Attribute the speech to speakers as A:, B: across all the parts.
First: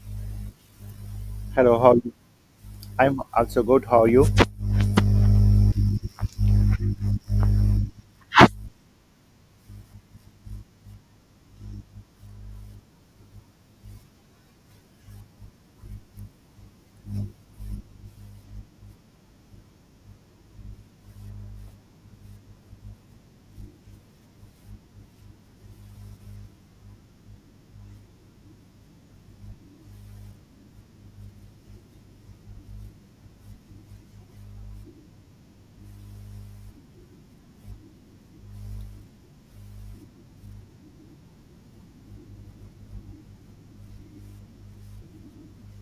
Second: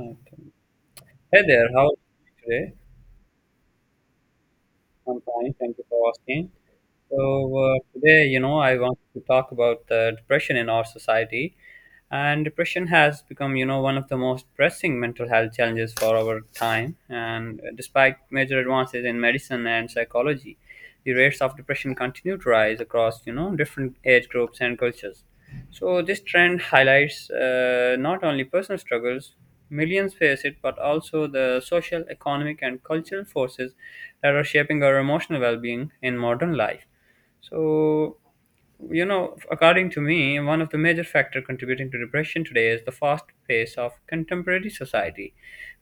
A: Okay. Hey there,
B: Hello,
A: how are
B: how are you?
A: you today?
B: I'm also good. How are you?
A: I'm fine. Thank you for asking. So today, I want to talk about depression in our society, and depression has become, you know, one of the most pressing mental health challenges for our time. And despite major advances in medicine and psychology, the rates of depression continue to rise across, you know, different age groups and cultures. So this trend highlights not only personal struggles. Millions face it, but also the social, economic, and cultural forces that are shaping our emotional well being in modern life. So, you know, according to me, one of the major factor contributing to depression today is the fast pace of contemporary society,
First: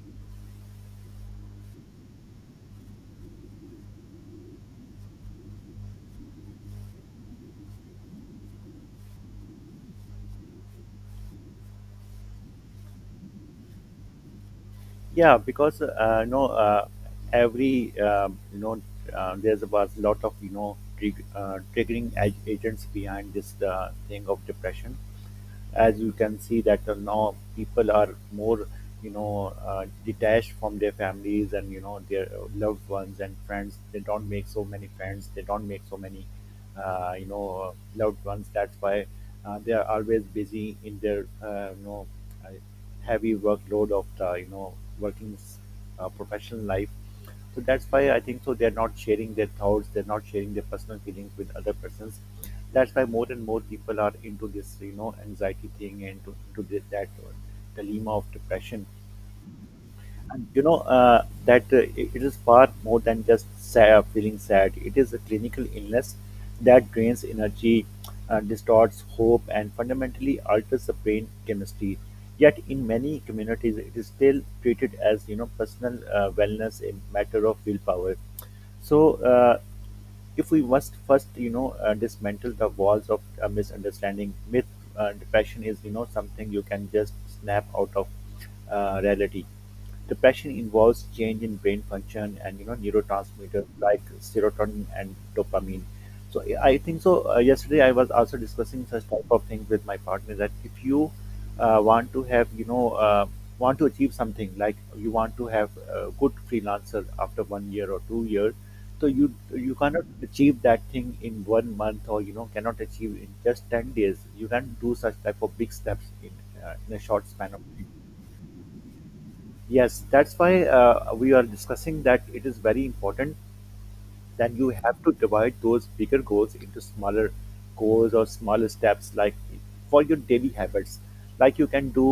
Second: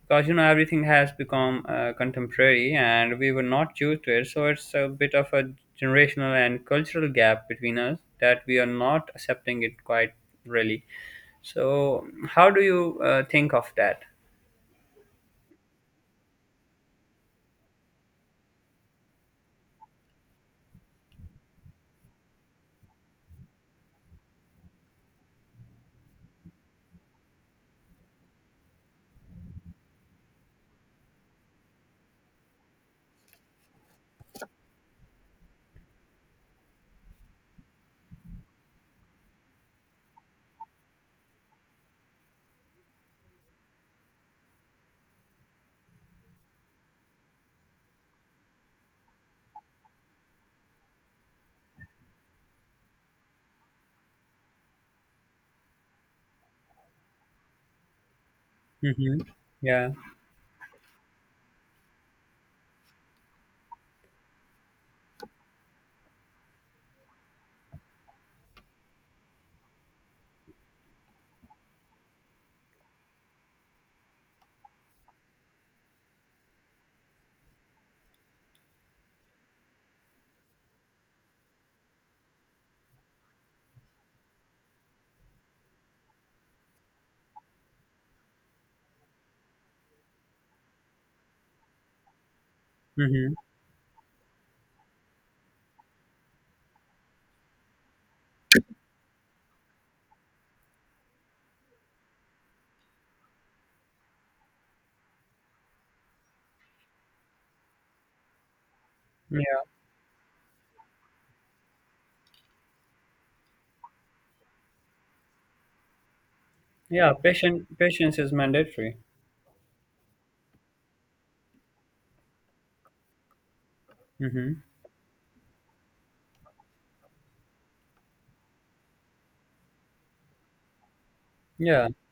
A: because you know everything has become contemporary, and we were not used to it. So it's a bit of a generational and cultural gap between us that we are not accepting it quite really. So, how do you think of that?
B: Yeah, because every there was a lot of triggering agents behind this thing of depression. As you can see that now people are more detached from their families and their loved ones and friends. They don't make so many friends, they don't make so many loved ones. That's why they are always busy in their uh, heavy workload of the working professional life. So that's why I think so they're not sharing their thoughts, they're not sharing their personal feelings with other persons. That's why more and more people are into this, you know, anxiety thing and into this, that dilemma of depression.
A: Mm-hmm. Yeah.
B: And that it is far more than just sad, feeling sad. It is a clinical illness that drains energy, distorts hope, and fundamentally alters the brain chemistry. Yet, in many communities, it is still treated as personal wellness, a matter of willpower. So if we must first dismantle the walls of misunderstanding myth. Depression is something you can just snap out of. Reality, depression involves change in brain function and
A: Mm-hmm.
B: neurotransmitters like serotonin and dopamine. So I think so yesterday I was also discussing such type of things with my partner that if you want to have want to achieve something, like you want to have a good freelancer after 1 year or 2 years. So you
A: Yeah.
B: you cannot achieve that thing in 1 month or cannot achieve in just 10 days. You can do such type of big steps in a
A: Yeah.
B: short span of
A: Patient
B: time.
A: patience is mandatory.
B: Yes, that's why uh, we are discussing that it is very important. Then
A: Mm-hmm.
B: you have to divide those bigger goals into smaller goals or smaller steps, like for your daily habits. Like you
A: Yeah.
B: can do,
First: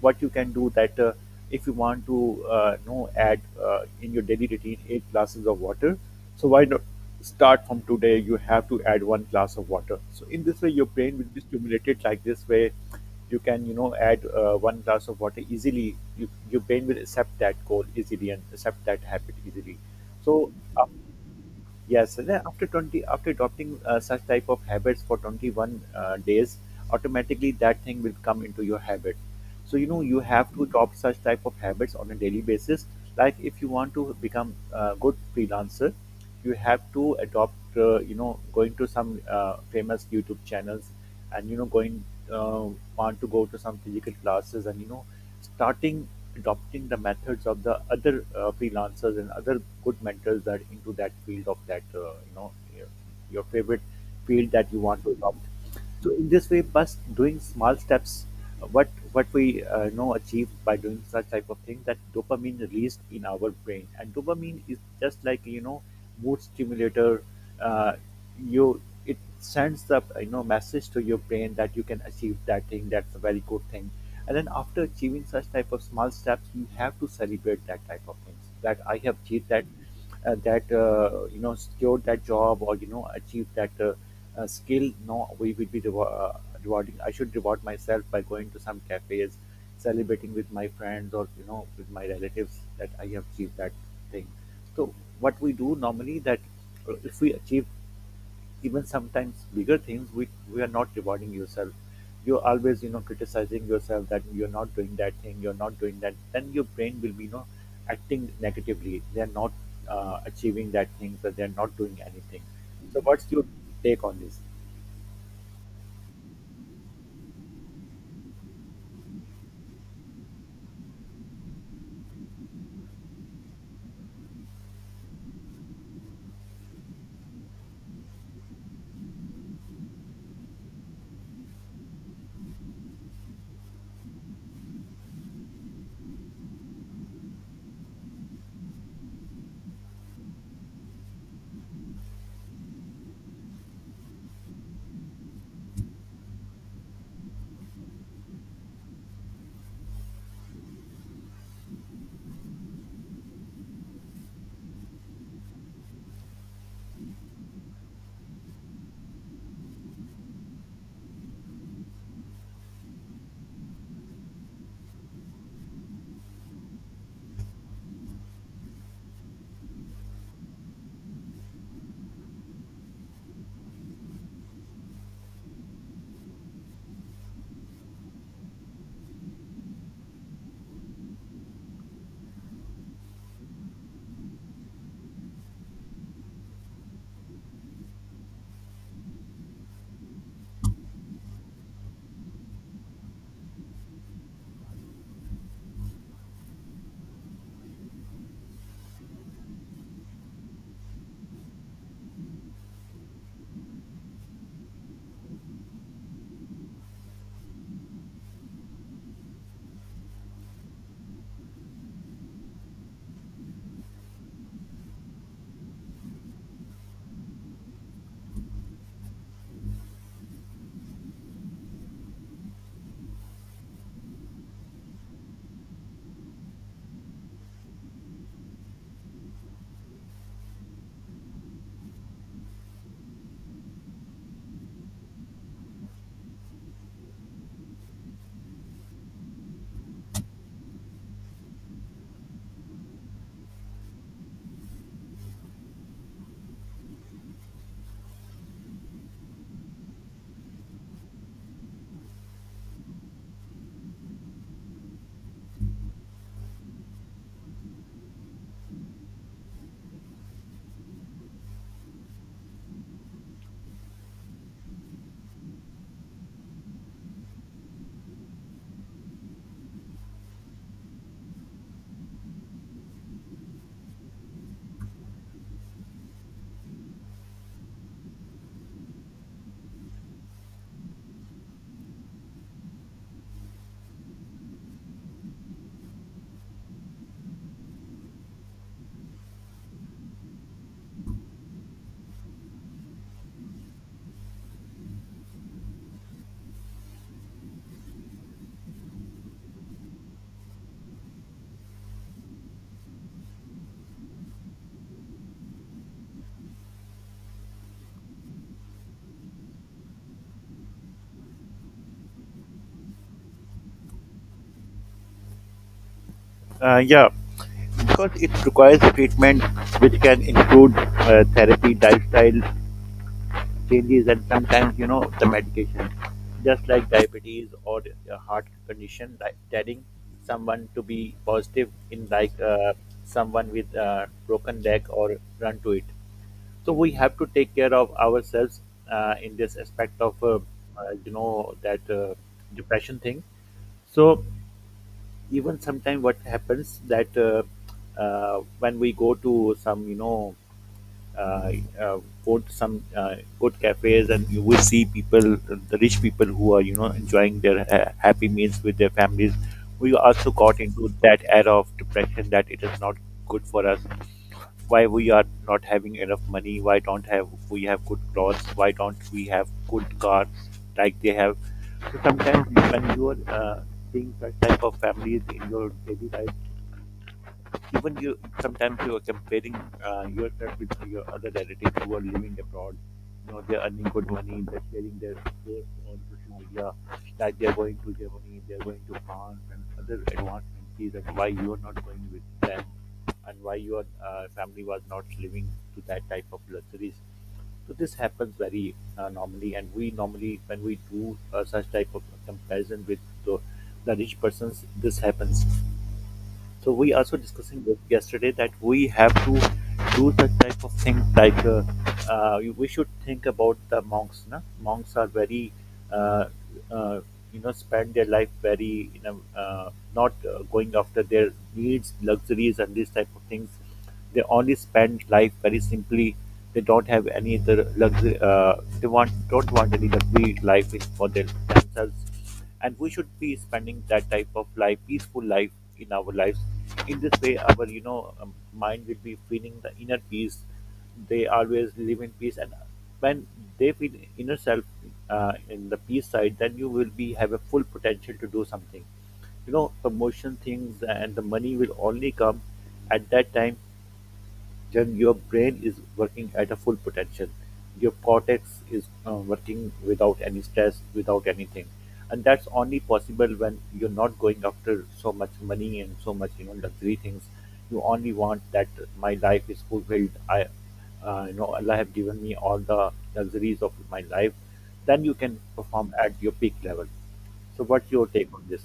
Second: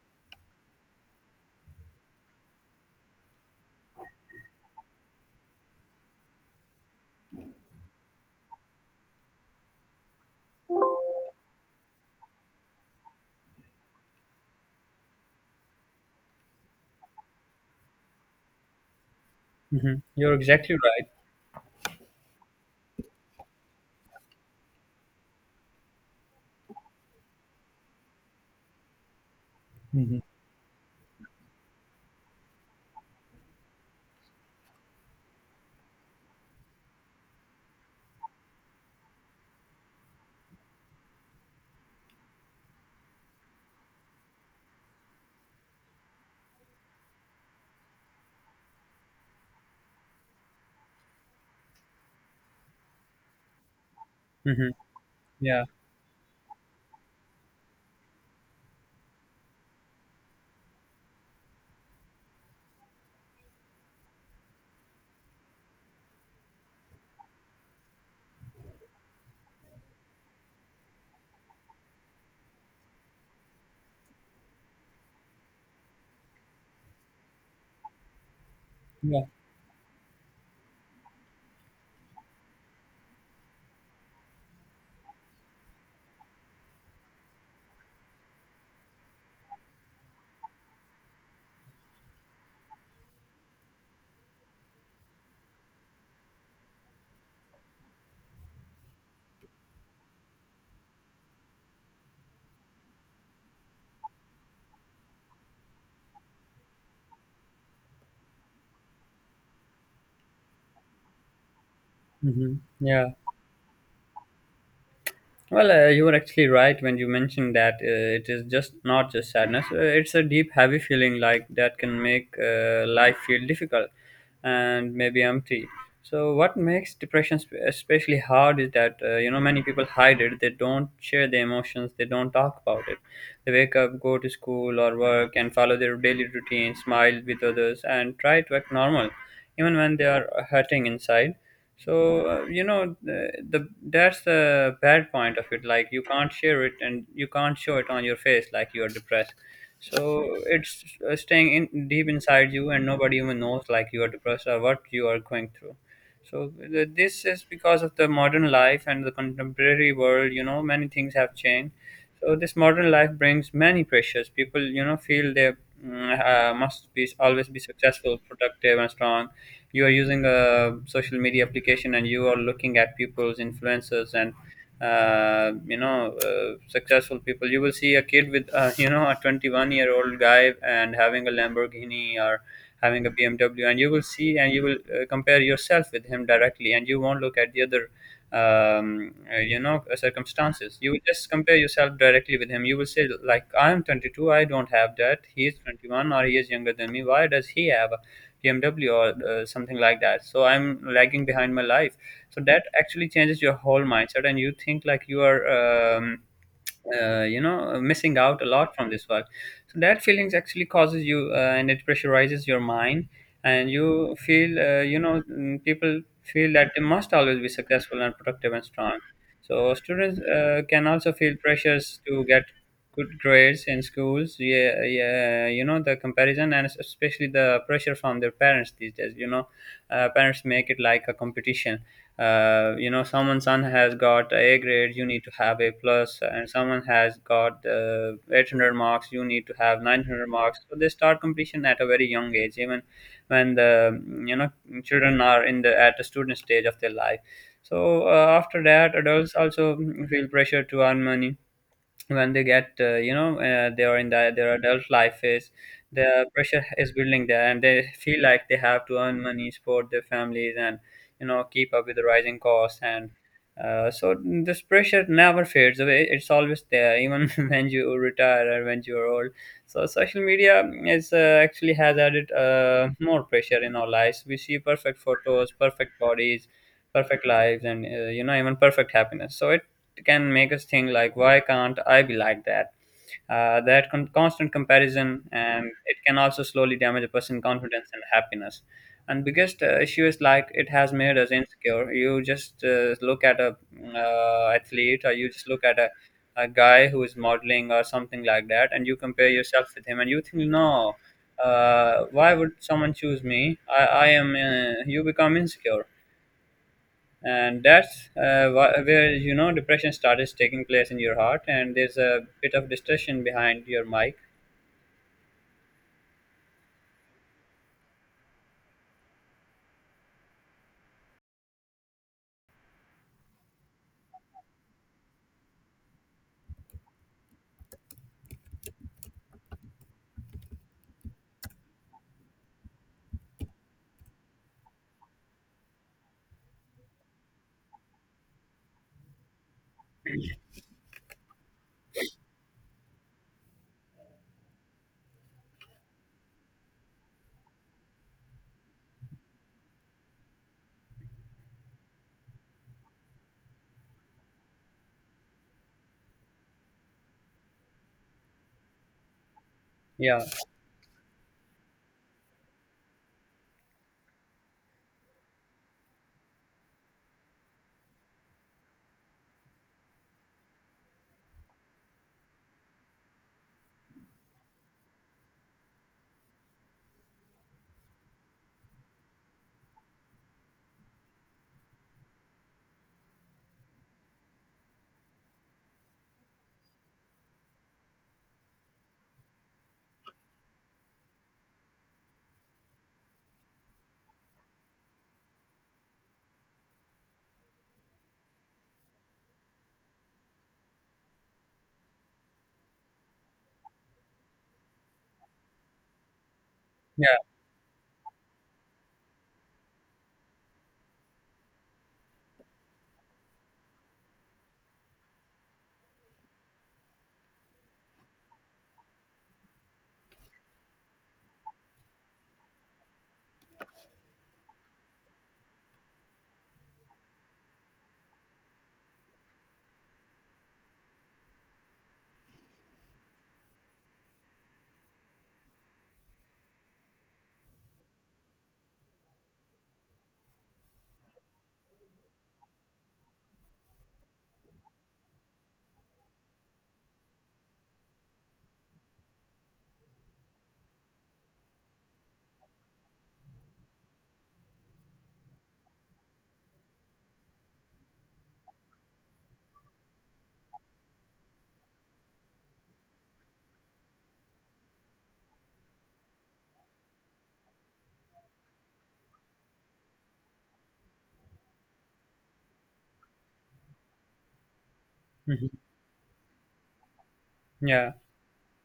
B: what you can do that if you want to know add in your daily routine 8 glasses of water, so why not start from today? You have to add 1 glass of water, so in this way your brain will be stimulated. Like this way you can add 1 glass of water easily. You, your brain will accept that goal easily and accept that habit easily.
A: Mm-hmm. You're
B: So
A: exactly right.
B: yes, and then after 20, after adopting such type of habits for 21 days, automatically that thing will come into your habit. So, you know,
A: Mhm.
B: you have to adopt such type of habits on a daily basis. Like if you want to become a good freelancer, you have to adopt, you know, going to some famous YouTube channels and, you know, going, uh, want to go to some physical classes and, you know, starting adopting the methods of the other freelancers and other good mentors that into that field of that you know your your favorite field
A: Mhm.
B: that you want to adopt.
A: Yeah.
B: So in this way, bus doing small steps, what we know achieve by doing such type of thing, that dopamine released in our brain, and dopamine is just like mood stimulator. Uh, you, it sends the message to your brain that you can achieve that thing. That's a very good thing. And then after achieving such type of small steps, you have to celebrate that type of things. That I have
A: Yeah.
B: achieved that, you know secured that job or you know achieved that. Skill, no, we will be rewarding, I should reward myself by going to some cafes, celebrating with my friends or you know with my relatives, that I have achieved that thing. So what we do normally that if we achieve even sometimes bigger things, we are not rewarding yourself. You're always you know criticizing yourself that you're not doing that thing, you're not doing that. Then your brain will be you know acting negatively. They're not achieving that thing, so they're not doing anything.
A: Mhm.
B: So
A: Yeah.
B: what's your take on this?
A: Well, you were actually right when you mentioned that it is just not just sadness. It's a deep, heavy feeling like that can make life feel difficult and maybe empty. So, what makes depression especially hard is that you know many people hide it. They don't share their emotions. They don't talk about it. They wake up, go to school or work, and follow their daily routine, smile with others, and try to act normal, even when they are hurting inside. So you know, the that's the bad point of it, like you can't share it and you can't show it on your face like you're depressed. So it's staying in deep inside you and nobody even knows like you are depressed or what you are going through. So this is because of the modern life and the contemporary world. You know, many things have changed. So this modern life brings many pressures. People you know feel they must be always be successful, productive, and strong. You are using a social media application and you are looking at people's influencers and successful people. You will see a kid with you know a 21-year-old guy and having a lamborghini or having a BMW, and you will see and you will compare yourself with him directly, and you won't look at the other you know circumstances. You will just compare yourself directly with him. You will say like, I'm 22, I don't have that. He is 21, or he is younger than me. Why does he have BMW or something like that? So I'm lagging behind my life. So that actually changes your whole mindset, and you think like you are Um, you know missing out a lot from this work. So that feelings actually causes you and it pressurizes your mind, and you feel people feel that they must always be successful and productive and strong. So students can also feel pressures to get good grades in schools, yeah, yeah, you know the comparison, and especially the pressure from their parents these days, you know, parents make it like a competition. You know, someone's son has got a grade, you need to have a plus, and someone has got 800 marks, you need to have 900 marks. So they start competition at a very young age, even when the, you know, children are in the at the student stage of their life. So after that adults also feel pressure to earn money. When they get they are in the, their adult life phase, the pressure is building there and they feel like they have to earn money, support their families, and you know keep up with the rising costs and so this pressure never fades away. It's always there, even when you retire or when you are old. So social media is actually has added more pressure in our lives. We see perfect photos, perfect bodies, perfect lives, and you know, even perfect happiness, so it can make us think like, why can't I be like that? That constant comparison, and it can also slowly damage a person's confidence and happiness. And biggest issue is like it has made us insecure. You just look at a athlete, or you just look at a guy who is modeling or something like that, and you compare yourself with him, and you think, no, why would someone choose me? I am. You become insecure, and that's where you know depression starts taking place in your heart, and there's a bit of distortion behind your mic.
B: Yeah, because it requires treatment which can include therapy, lifestyle changes, and sometimes, you know, the medication. Just like diabetes or a heart condition, like telling someone to be positive in like someone with a broken leg or run to it. So we have to take care of ourselves in this aspect of, you know, that depression thing. So even sometimes what happens that when we go to some you know uh, uh, go to some good cafes, and you will see people, the rich people who are you know enjoying their happy meals with their families. We
A: Yeah.
B: also got into that era of depression, that it is not good for us. Why we are not having enough money, why don't have we have good clothes, why don't we have good cars like they have. So sometimes when you are seeing such type of families in your daily life, even you sometimes you are comparing yourself with your other relatives who are living abroad. You know, they're earning good money, they're sharing their posts on social media, like they're going to Germany, they're going to France and other advanced countries, and why you are not going with them, and why your family was not living to that type of luxuries. So this happens very normally, and we normally when we do such type of comparison with the, the rich persons, this happens. So we
A: Yeah.
B: also discussing this yesterday that we have to do the type of thing like we should think about the monks. Na? Monks are very, uh, uh, you know, spend their life very in a not going after their needs, luxuries, and these type of things. They only spend life very simply. They don't have any other luxury. They want don't want any luxury life in, for their, themselves, and we should be spending that type of life, peaceful life in our lives. In this way, our you know mind will be feeling the inner peace. They always live in peace, and when they feel inner self in the peace side, then you will be have a full potential to do something, you know, promotion things, and the money will only come at that time. Then your brain is working at a full potential. Your cortex is working without any stress, without anything, and that's only possible when you're not going after so much money and so much you know luxury things. You only want that my life is fulfilled. I, you know, Allah have given me all the luxuries of my life. Then you can
A: Mhm.
B: perform at your peak level. So, what's
A: Yeah.
B: your take on this?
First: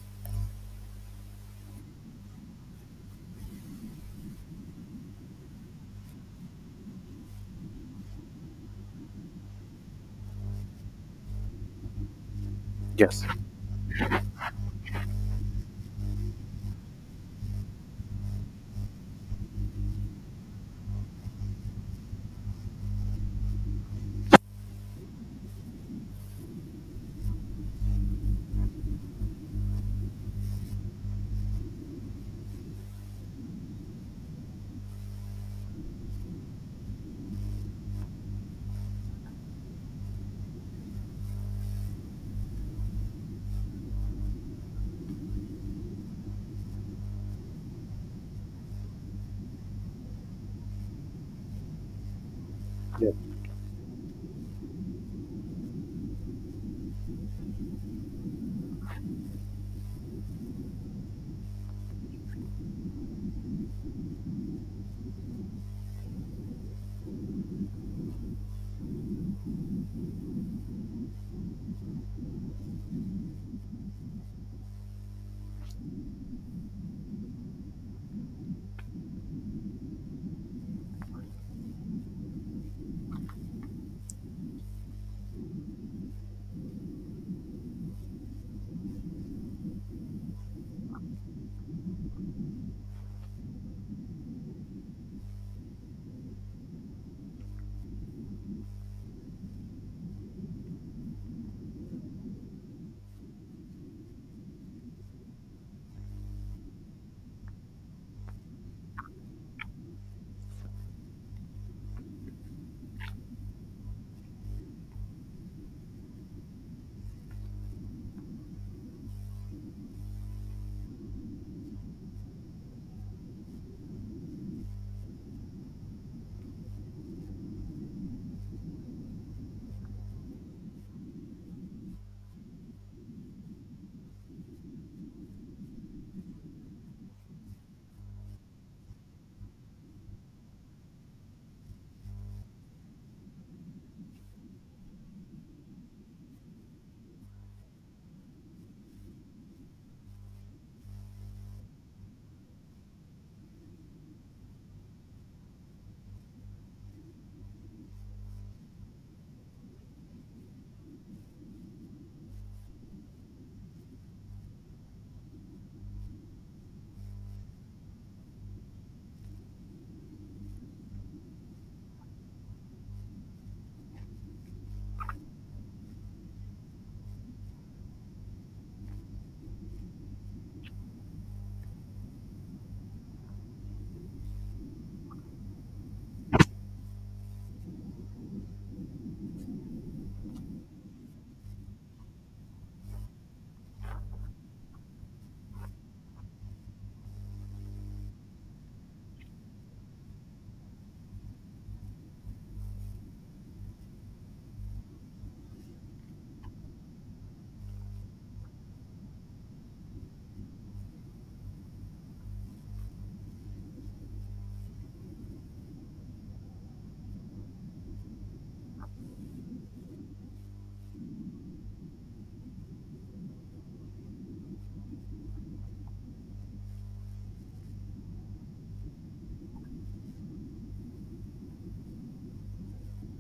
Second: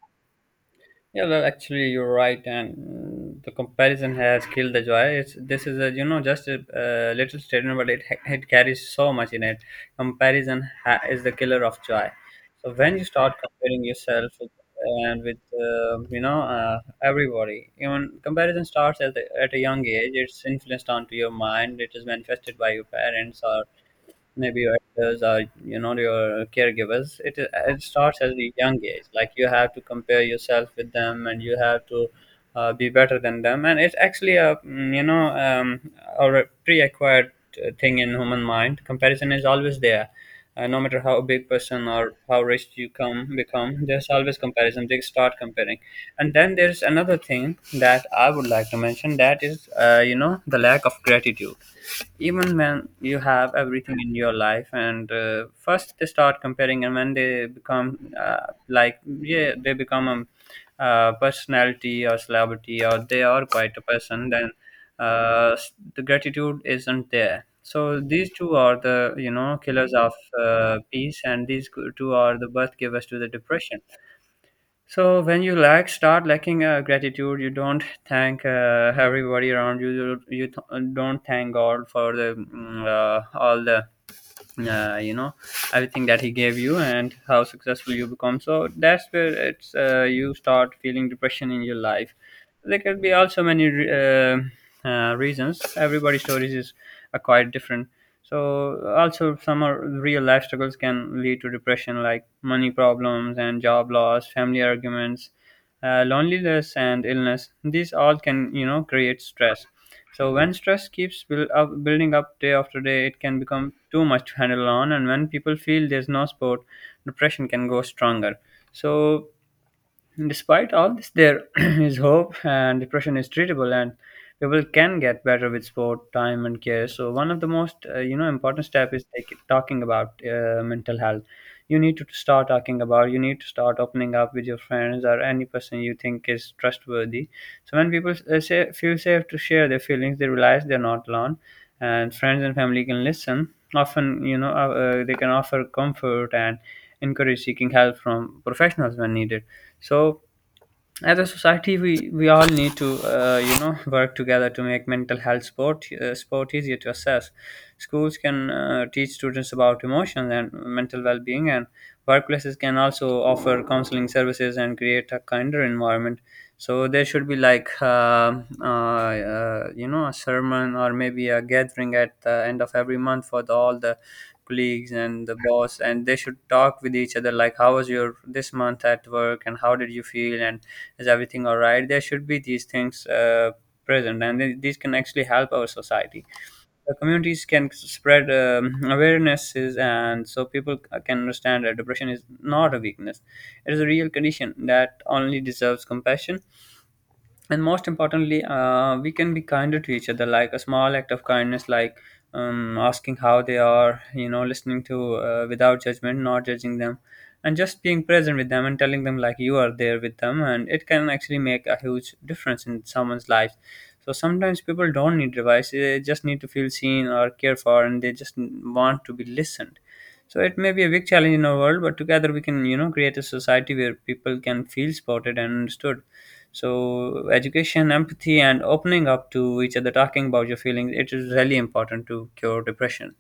A: Yeah, well, actually, you're right, and the comparison has killed the joy. It's this is a, you know, just a, little statement, but it carries so much in it. Comparison is the killer of joy. So when you
B: Yes.
A: start comparing yourself with, and with everybody, even comparison starts at at a young age. It's influenced onto your mind. It is manifested by your parents or maybe your elders or you know your caregivers. It starts at a young age, like you have to compare yourself with them and you have to be better than them, and it's actually a or a pre-acquired thing in human mind. Comparison is always there, no matter how big person or how rich you come become, there's always comparison. They start comparing. And then there's another thing that I would like to mention, that is you know the lack of gratitude, even when you
B: Yes.
A: have everything in your life. And first they start comparing, and when they become like yeah they become a personality or celebrity, or they are quite a person, then the gratitude isn't there. So these two are the, you know, killers of peace, and these two are the birth givers to the depression. So when you start lacking gratitude, you don't thank everybody around you. You don't thank God for the all the uh, you know everything that he gave you and how successful you become. So that's where it's you start feeling depression in your life. There could be also many reasons. Everybody's stories is are quite different. So also some are real life struggles can lead to depression, like money problems and job loss, family arguments, loneliness and illness. These all can you know create stress. So when stress keeps building up day after day, it can become too much to handle on, and when people feel there's no support, depression can go stronger. So despite all this, there is hope, and depression is treatable, and people can get better with support, time and care. So one of the most, you know, important step is like talking about mental health. You need to start talking about, you need to start opening up with your friends or any person you think is trustworthy. So when people feel safe to share their feelings, they realize they're not alone, and friends and family can listen, often you know they can offer comfort and encourage seeking help from professionals when needed. So as a society, we all need to you know work together to make mental health sport easier to assess. Schools can teach students about emotions and mental well-being, and workplaces can also offer counseling services and create a kinder environment. So there should be like you know a sermon, or maybe a gathering at the end of every month, for all the colleagues and the boss, and they should talk with each other like, how was your this month at work, and how did you feel, and is everything all right? There should be these things present, and these can actually help our society. The communities can spread awarenesses, and so people can understand that depression is not a weakness, it is a real condition that only deserves compassion. And most importantly, we can be kinder to each other, like a small act of kindness, like asking how they are, you know, listening to without judgment, not judging them, and just being present with them and telling them like you are there with them, and it can actually make a huge difference in someone's life. So sometimes people don't need advice, they just need to feel seen or cared for, and they just want to be listened. So it may be a big challenge in our world, but together we can you know create a society where people can feel supported and understood. So education, empathy, and opening up to each other, talking about your feelings, it is really important to cure depression.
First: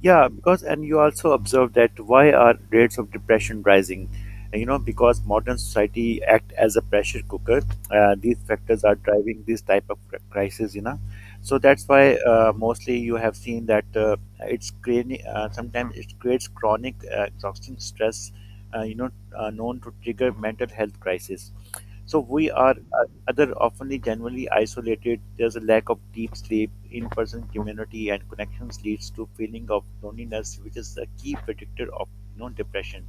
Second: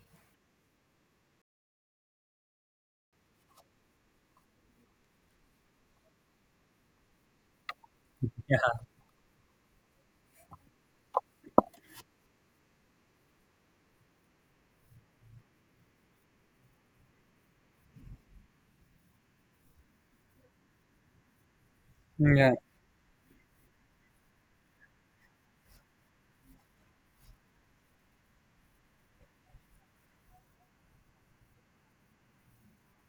B: Yeah, because and you also observe that why are rates of depression rising? And, you know, because modern society act as a pressure cooker. These
A: Yeah.
B: factors are driving this type of crisis. You know, so that's why mostly you have seen that it's creating. Sometimes it creates chronic, exhausting stress. Uh, you know, known to trigger mental health crisis. So we
A: Yeah.
B: are other often genuinely isolated. There's a lack of deep sleep, in-person community, and connections leads to feeling of loneliness, which is a key predictor of you know depression.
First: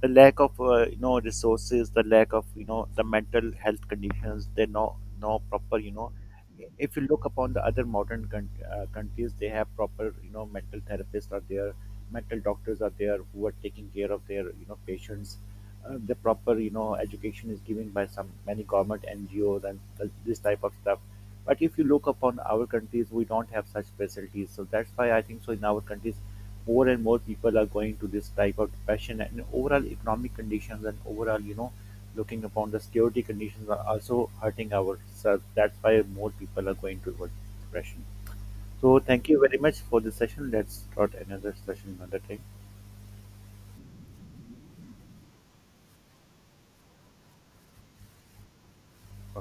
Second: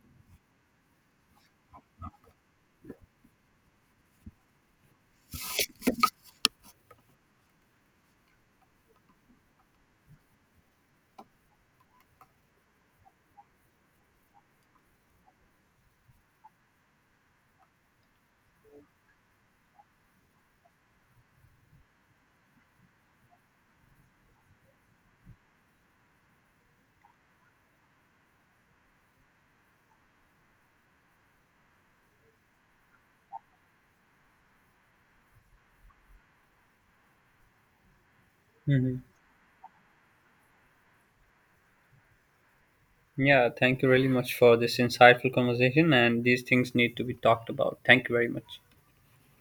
B: The lack of you know resources, the lack of you know the mental health conditions. They no no proper you know, if you look upon the other modern countries, they have proper you know mental therapists are there, mental doctors are there who are taking care of their you know patients. The proper you know education is given by some many government ngos and this type of stuff. But if you look upon our countries, we don't have such facilities. So that's why I think so in our countries, more and more people are going to this type of depression, and overall economic conditions and overall you know looking upon the security conditions are also hurting ourselves. That's why more people are going towards depression. So
A: Hmm.
B: thank you very much for this session. Let's start another session another time.
A: Yeah. Thank you really much for this insightful conversation, and these things need to be talked about. Thank you very much.